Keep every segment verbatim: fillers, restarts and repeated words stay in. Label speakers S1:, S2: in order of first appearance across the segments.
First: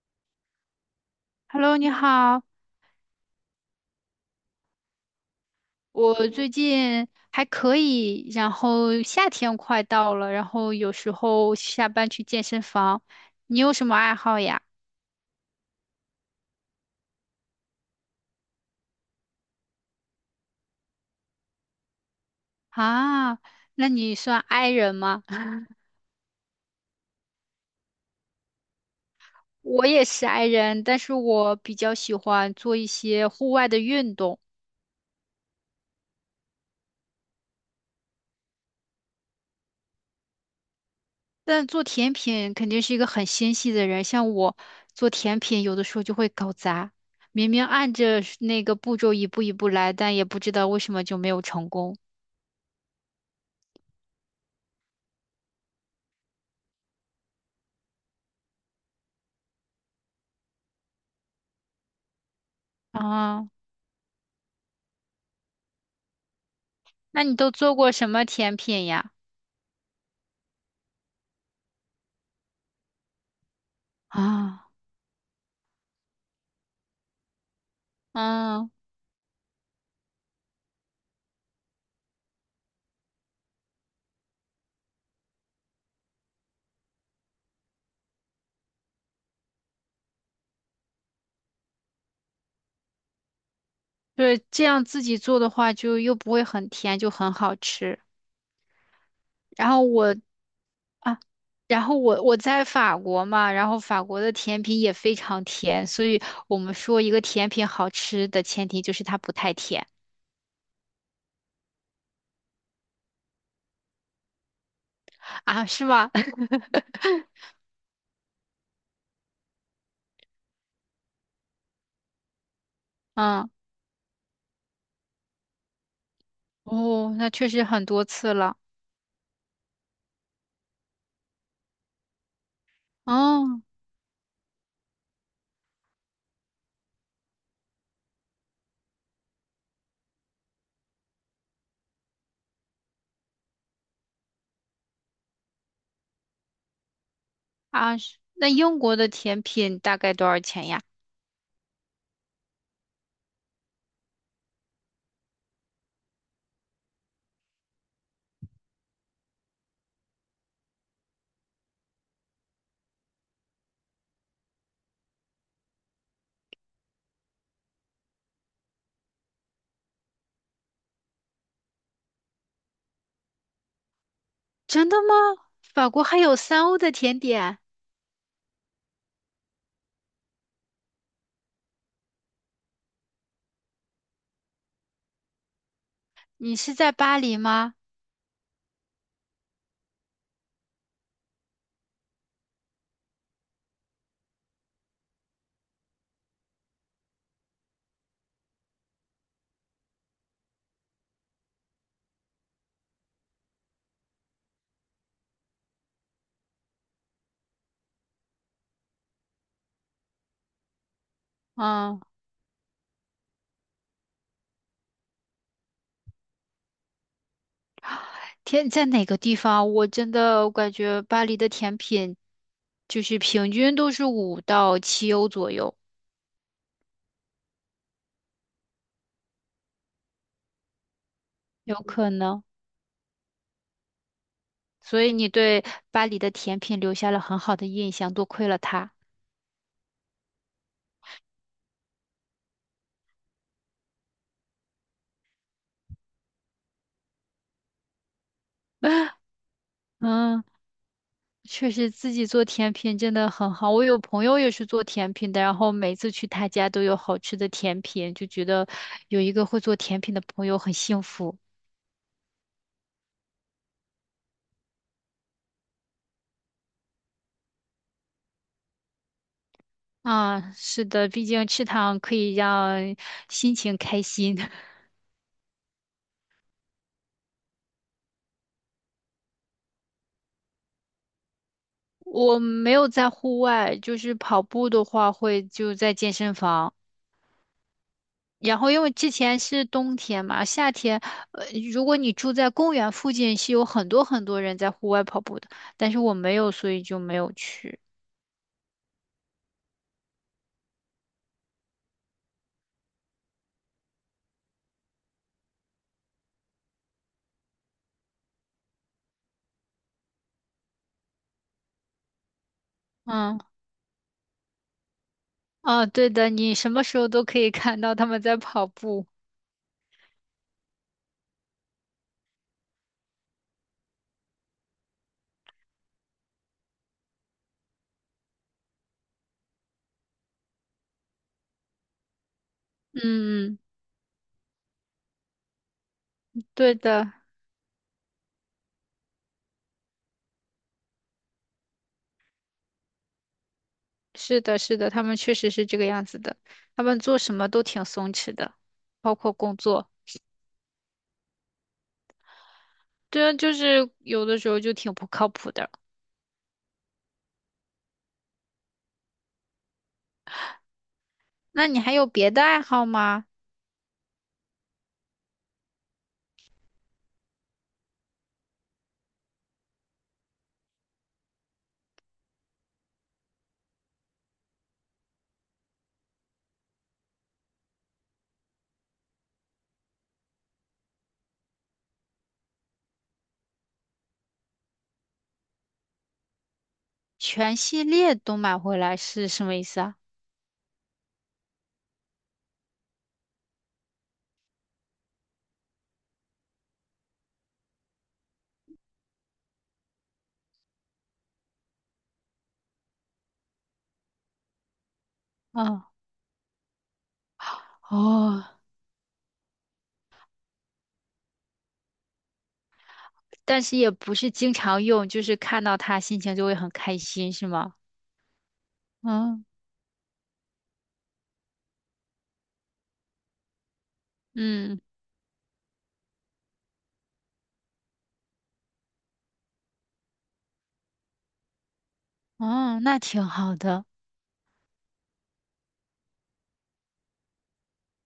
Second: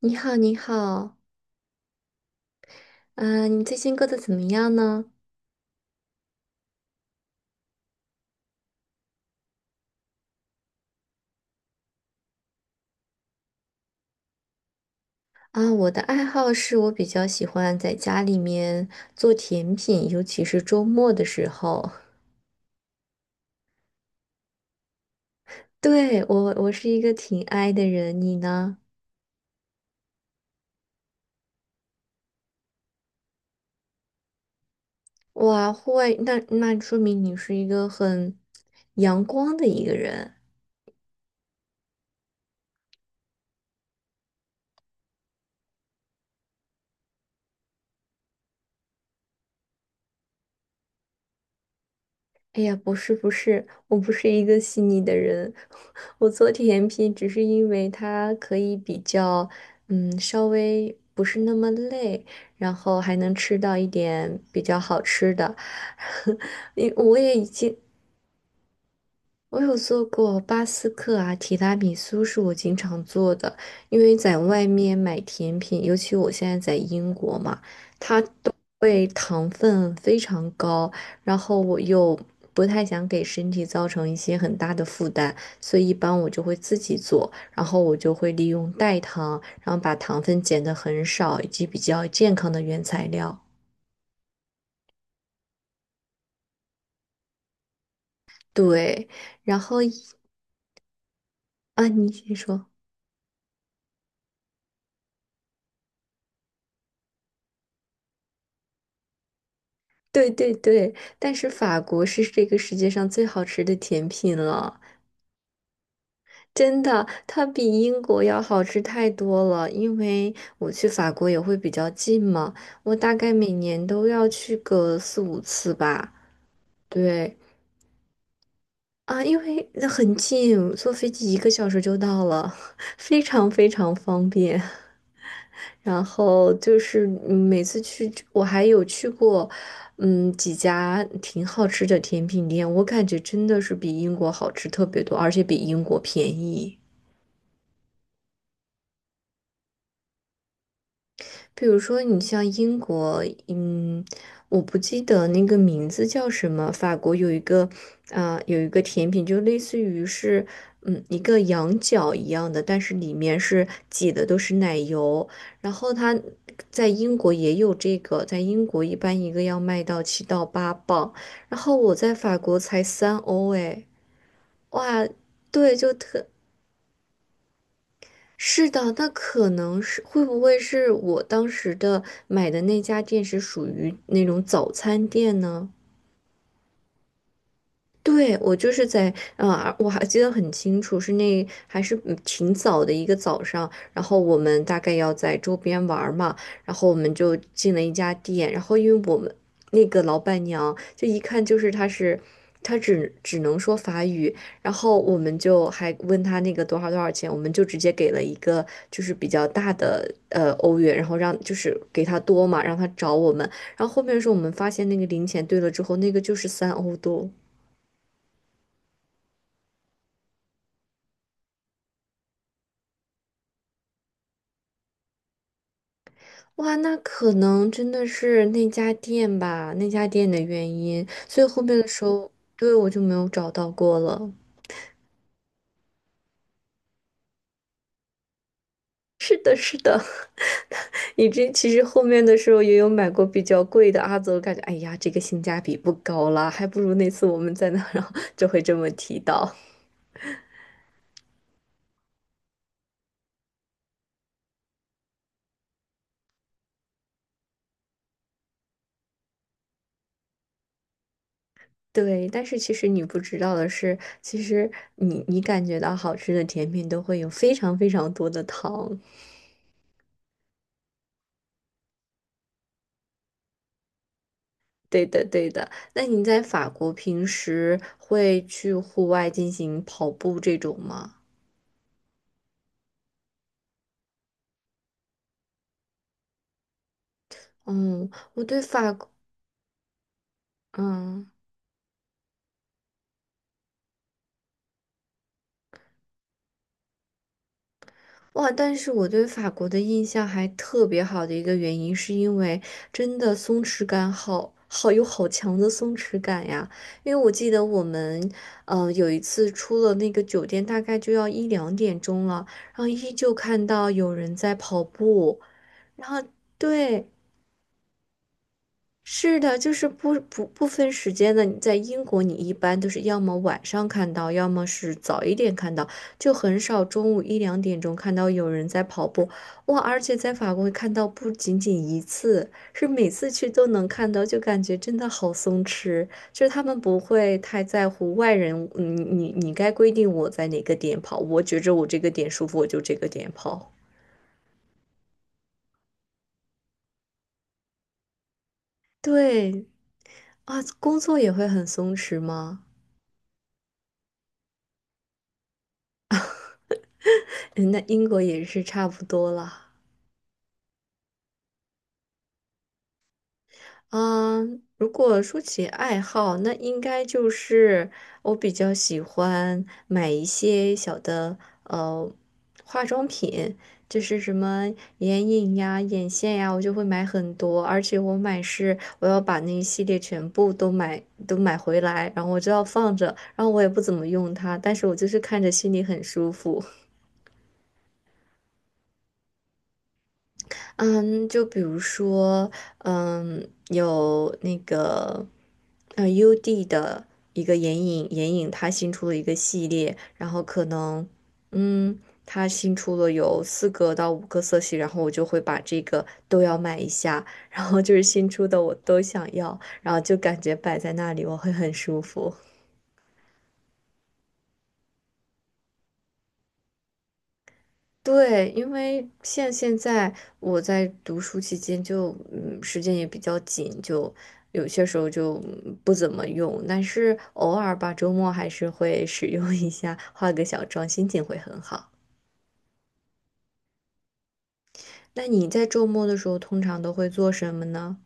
S1: 你好，你好，
S2: Hello，你好。
S1: 嗯，你最近过得怎么样呢？
S2: 我最近还可以，然后夏天快到了，然后有时候下班去健身房。你有什么爱好呀？
S1: 啊，我的爱好是我比较喜欢在家里面做甜品，尤其是周末的时候。
S2: 啊，那你算 i 人吗？
S1: 对，我，我是一个挺 i 的人，你呢？
S2: 我也是 i 人，但是我比较喜欢做一些户外的运动。
S1: 哇，户外，那那说明你是一个很阳光的一个人。
S2: 但做甜品肯定是一个很纤细的人，像我做甜品，有的时候就会搞砸，明明按着那个步骤一步一步来，但也不知道为什么就没有成功。
S1: 哎呀，不是不是，我不是一个细腻的人，我做甜品只是因为它可以比较，嗯，稍微不是那么累，然后还能
S2: 啊。
S1: 吃到一点比较好吃的。因我
S2: 那
S1: 也
S2: 你
S1: 已
S2: 都做
S1: 经，
S2: 过什么甜品呀？
S1: 我有做过巴斯克啊，提拉米苏是我经常做的，因为在外
S2: 啊，
S1: 面买甜品，尤其我现在在英国嘛。
S2: 嗯，
S1: 会糖分非常高，然后我又不太想给身体造成一些很大的负担，所以一般我就会自己做，然后我就会利用代糖，然后把糖分减的很少，以及比较健康的原材料。
S2: 对，这样自己做的话，就又不会很甜，就很好吃。
S1: 对，然
S2: 然
S1: 后
S2: 后
S1: 一
S2: 我啊，然
S1: 啊，
S2: 后
S1: 你
S2: 我
S1: 先
S2: 我在
S1: 说。
S2: 法国嘛，然后法国的甜品也非常甜，所以我们说一个甜品好吃的前提就是它不太甜。
S1: 对对对，但是法国是这个世界上最好吃的甜品了。
S2: 啊，是吧？
S1: 真的，它比英国要好吃太多了。因为我去法国也会比较近嘛，我大概
S2: 嗯。
S1: 每年都要去个四五次吧。
S2: 哦，那
S1: 对
S2: 确实很多次了。
S1: 啊，因为那很近，坐飞机一个小时就到了，非常
S2: 哦。
S1: 非常方便。然后就是嗯每次去，我还有去过，嗯，几家挺好吃的甜品店，我感觉真的是比英国好吃特别多，而且比英国便宜。
S2: 啊，是那英国的甜品大概多少钱呀？
S1: 比如说，你像英国，嗯，我不记得那个名字叫什么。法国有一个，啊、有一个甜品，就类似于是，嗯，一个羊角一样的，但是里面是挤的都是奶油。然后它在英国也有这个，在英国一般一个要卖到七到八磅，然后我在法国才三欧，哎，
S2: 真的
S1: 哇，
S2: 吗？
S1: 对，
S2: 法
S1: 就
S2: 国还
S1: 特。
S2: 有三欧的甜点？
S1: 是的，那可能是会不会是我当时的买的那家店是属于那种早餐店呢？
S2: 你是在巴黎吗？
S1: 对，我就是在，呃，我还记得很清楚，是那还是嗯挺早的一个早上，然后我们大概要在周边玩儿嘛，然后我们就进了一家店，然后因为我们那个老板娘就一看就是她是，她只只能说法语，然后我们就还问她那个多少多少钱，我们就直接给了一个就是比较大的呃欧元，然后让就是
S2: 嗯，
S1: 给她多嘛，让她找我们，然后后面是我们发现那个零钱对了之后，那个就是三欧多。
S2: 天，在哪个地方？我真的我感觉巴黎的甜品就是平均都是五到七欧左右。
S1: 哇，那可能真的是那家店吧，那家店的原因，所以后
S2: 有
S1: 面的时
S2: 可
S1: 候，
S2: 能。
S1: 对，我就没有找到过了。
S2: 所以你对巴黎的甜品留下了很好的印象，多亏了他。
S1: 是的，你这其实后面的时候也有买过比较贵的阿泽，感觉哎呀，这个性价比不高啦，还不如那次我们在那儿然后就会这么提 到。
S2: 嗯，确实自己做甜品真的很好。我有朋友也是做甜品的，然后每次去他家都有好吃的甜品，就觉得有一个会做甜品的朋友很幸福。
S1: 对，但是其实你不知道的是，其实你你感觉到好吃的甜品都会有非常非常多的糖。
S2: 啊，是的，毕竟吃糖可以让心情开心。
S1: 对的，对的。那你在法国平时会去户外进行跑步这种吗？
S2: 我没有在户外，就是跑步的话会就在健身房。
S1: 嗯，我
S2: 然
S1: 对
S2: 后因为
S1: 法国
S2: 之前是冬天嘛，夏天，
S1: 嗯，
S2: 呃，如果你住在公园附近，是有很多很多人在户外跑步的，但是我没有，所以就没有去。
S1: 哇，但是我对法国的印象还特别好的一个原因，是因为真的松弛感好好有好强的松弛感呀。因为我记得我们，嗯，有一次出了那个酒店，大概就要一两点钟了，然后依旧
S2: 嗯。
S1: 看到有人在跑步，
S2: 啊，
S1: 然
S2: 对
S1: 后
S2: 的，你什么时
S1: 对。
S2: 候都可以看到他们在跑步。
S1: 是的，就是不不不分时间的。你在英国，你一般都是要么晚上看到，要么是早一点看到，就很少中午一两点钟看到有人在跑步。哇，而且在法国看到不仅仅一次，是每次去
S2: 嗯嗯，
S1: 都能看到，就感觉真的好松弛。就是他
S2: 对
S1: 们不
S2: 的。
S1: 会太在乎外人，你你你该规定我在哪个点跑，我觉着我这个点舒服，我就这个点跑。
S2: 是的，是的，他们确实是这个样子的，他们做什么都挺松弛的，包括工
S1: 对
S2: 作。
S1: 啊，工作也会很松弛吗？
S2: 对啊，就是有的时候就挺不靠谱的。
S1: 嗯，那英国也是差不多了。
S2: 那你还有别的爱好吗？
S1: 嗯，如果说起爱好，那应该就是我比较喜欢买一些小的呃化妆品，就是什么眼影呀、眼线呀，我就会买很多，而且我买是我要把那一系列全部都买都买回来，然后我就要放着，然后我也不怎么用它，但是我就是看着心里很舒服。
S2: 全系列都买回来是什么意思啊？
S1: 嗯，就比如说，嗯，有那个，呃，U D 的一个眼影，眼影它新出了一个系列，然后可能，嗯，它新出了有四个到五个色系，然后我就会把这
S2: 嗯。
S1: 个都要买一下，然后就是新
S2: 哦，
S1: 出的我都想要，然后就感觉摆在那里我会很舒服。
S2: 但是也不是经常用，就是看到它心情就会很开心，是吗？
S1: 对，因为
S2: 嗯
S1: 像现在我在读书期间就，嗯，时间也比较紧，就有
S2: 嗯
S1: 些时候就嗯不怎么用，但是偶尔吧，周末还是会使用一下，化个小妆，心情会很好。
S2: 嗯，那挺好的。
S1: 那你在周末的时候通常都会做什么呢？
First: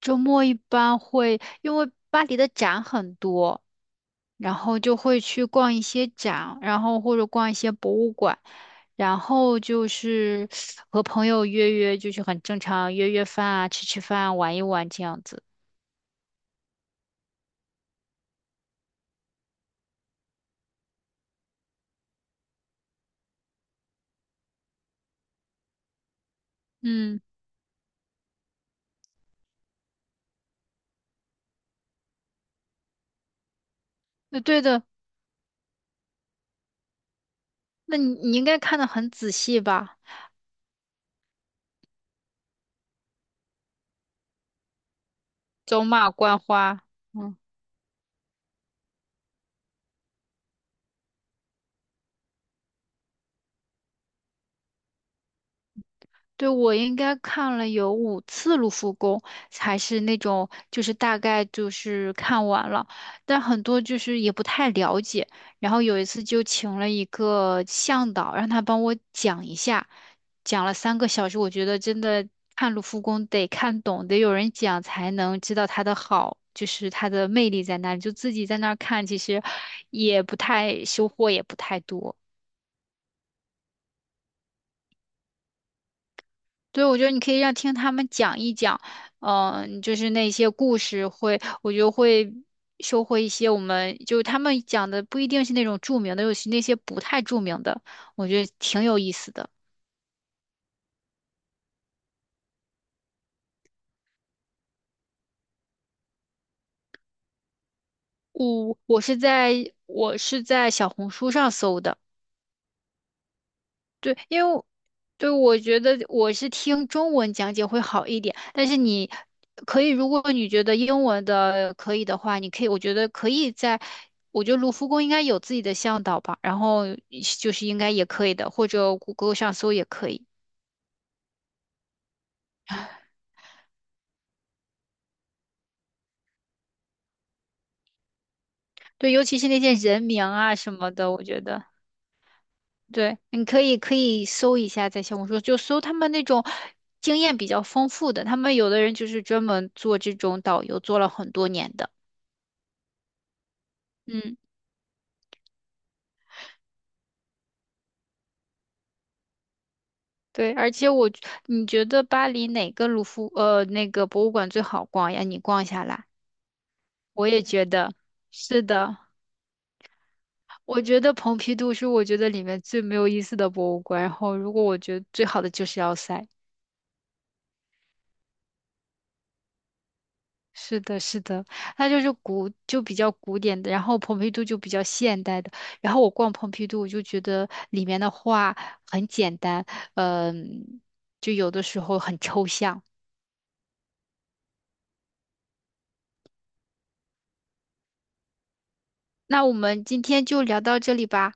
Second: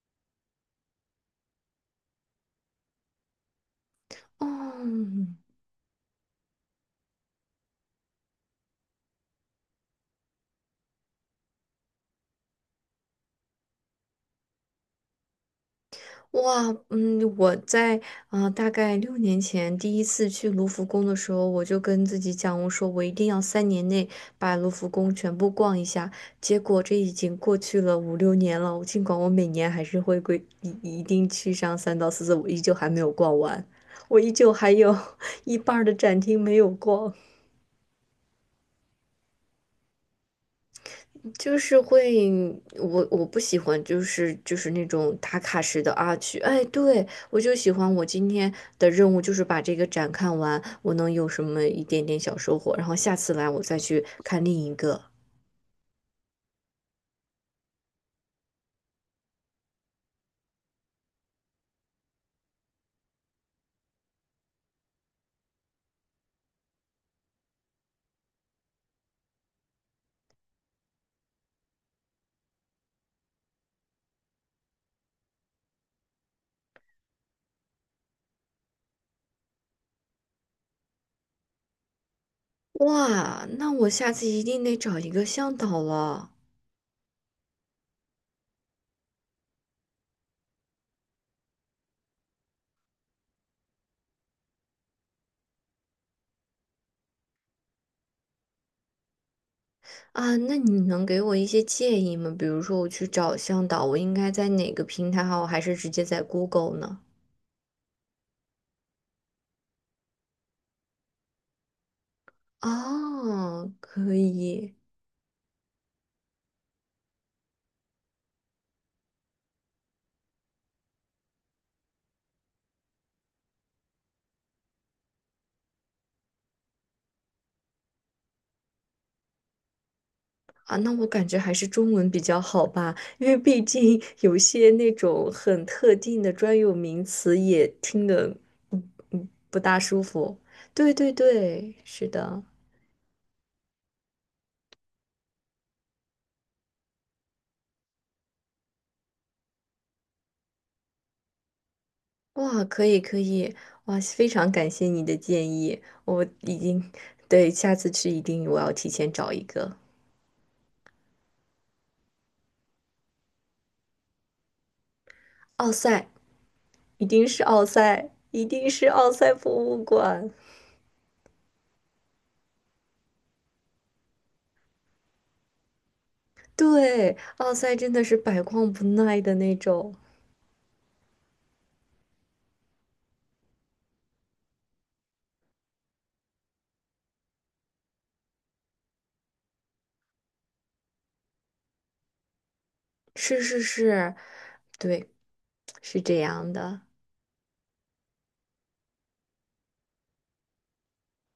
S2: 周末一般会，因为巴黎的展很多。然后就会
S1: 嗯。
S2: 去逛一些展，然后或者逛一些博物馆，然后就是和朋友约约，就是很正常，约约饭啊，吃吃饭啊，玩一玩这样子。
S1: 哇，嗯，我在呃大概六年前第一次去卢浮宫的时候，我就跟自己讲，我说我一定要三年内把卢浮宫全部逛一下。结果这已
S2: 嗯，
S1: 经过去了五六年了，尽管我每年还是会规一一定去上三到四次，我依旧还没有逛完，我依
S2: 那
S1: 旧
S2: 对
S1: 还
S2: 的，
S1: 有 一半儿的展厅没有逛。
S2: 那你你应该看得很仔细吧？
S1: 就是会，我我不喜欢，就是就是那种打卡式
S2: 走
S1: 的
S2: 马
S1: 啊，去，
S2: 观
S1: 哎，
S2: 花。
S1: 对，
S2: 嗯。
S1: 我就喜欢我今天的任务就是把这个展看完，我能有什么一点点小收获，然后下次来我再去看另一个。
S2: 对，我应该看了有五次卢浮宫，还是那种就是大概就是看完了，但很多就是也不太了解。然后有一次就请了一个向导，让他帮我讲一下，讲了三个小时。我觉得真的看卢浮宫得看懂，得有人讲才能知道它的好，就是它的魅力在哪里。就自己在那儿看，其实也不太收获也不太多。
S1: 哇，那我下次一定得找一个向导了
S2: 对，我觉得你可以让听他们讲一讲，嗯、就是那些故事会，我觉得会收获一些我们就是他们讲的不一定是那种著名的，尤其那些不太著名的，我觉得挺有意思的。
S1: 啊！那你能给我一些建议吗？比如说我去找向导，我应该在哪个平台好，还是直接在 Google 呢？
S2: 我我是在我是在小红书上搜的。
S1: 啊，可
S2: 对，因为我
S1: 以。
S2: 对我觉得我是听中文讲解会好一点，但是你可以，如果你觉得英文的可以的话，你可以，我觉得可以在，我觉得卢浮宫应该有自己的向导吧，然后就是应该也可以的，或者谷歌上搜也可以。
S1: 啊，那我感觉还是中文比较好吧，因为毕竟有些那种很特定的专有名词也听得，嗯
S2: 对，尤
S1: 嗯，
S2: 其是
S1: 不
S2: 那些
S1: 大舒
S2: 人名
S1: 服。
S2: 啊什么
S1: 对
S2: 的，
S1: 对
S2: 我觉得
S1: 对，是的，
S2: 对，你可以可以搜一下，在小红书就搜他们那种经验比较丰富的，他们有的人就是专门做这种导游，做了很多年的。
S1: 哇，可以可以，哇，非
S2: 嗯。
S1: 常感谢你的建议，我已经，对，下次去一定我要提前找一个
S2: 对，而且我，你觉得巴黎哪个卢浮呃那个博物馆最好逛呀？你逛
S1: 奥
S2: 下来，
S1: 赛，一定
S2: 我
S1: 是
S2: 也觉
S1: 奥
S2: 得
S1: 赛，一
S2: 是
S1: 定是
S2: 的。
S1: 奥赛博物馆，
S2: 我觉得蓬皮杜是我觉得里面最没有意思的博物馆，然后如果我觉得最好的就是要塞。
S1: 对，奥赛真的是百逛不耐的那种。
S2: 是的，是的，它就是古就比较古典的，然后蓬皮杜就比较现代的。然后我逛蓬皮杜，我就觉得里面的画很简单，嗯、就有的时候很抽象。
S1: 是是是，对，是这样的。
S2: 那我们今天就聊到这里吧。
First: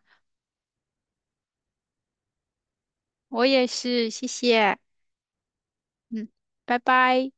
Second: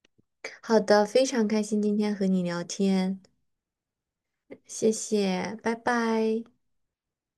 S1: 好的，非常开心今天和你聊天，
S2: 我也是，谢谢。
S1: 谢谢，拜
S2: 嗯，
S1: 拜。
S2: 拜拜。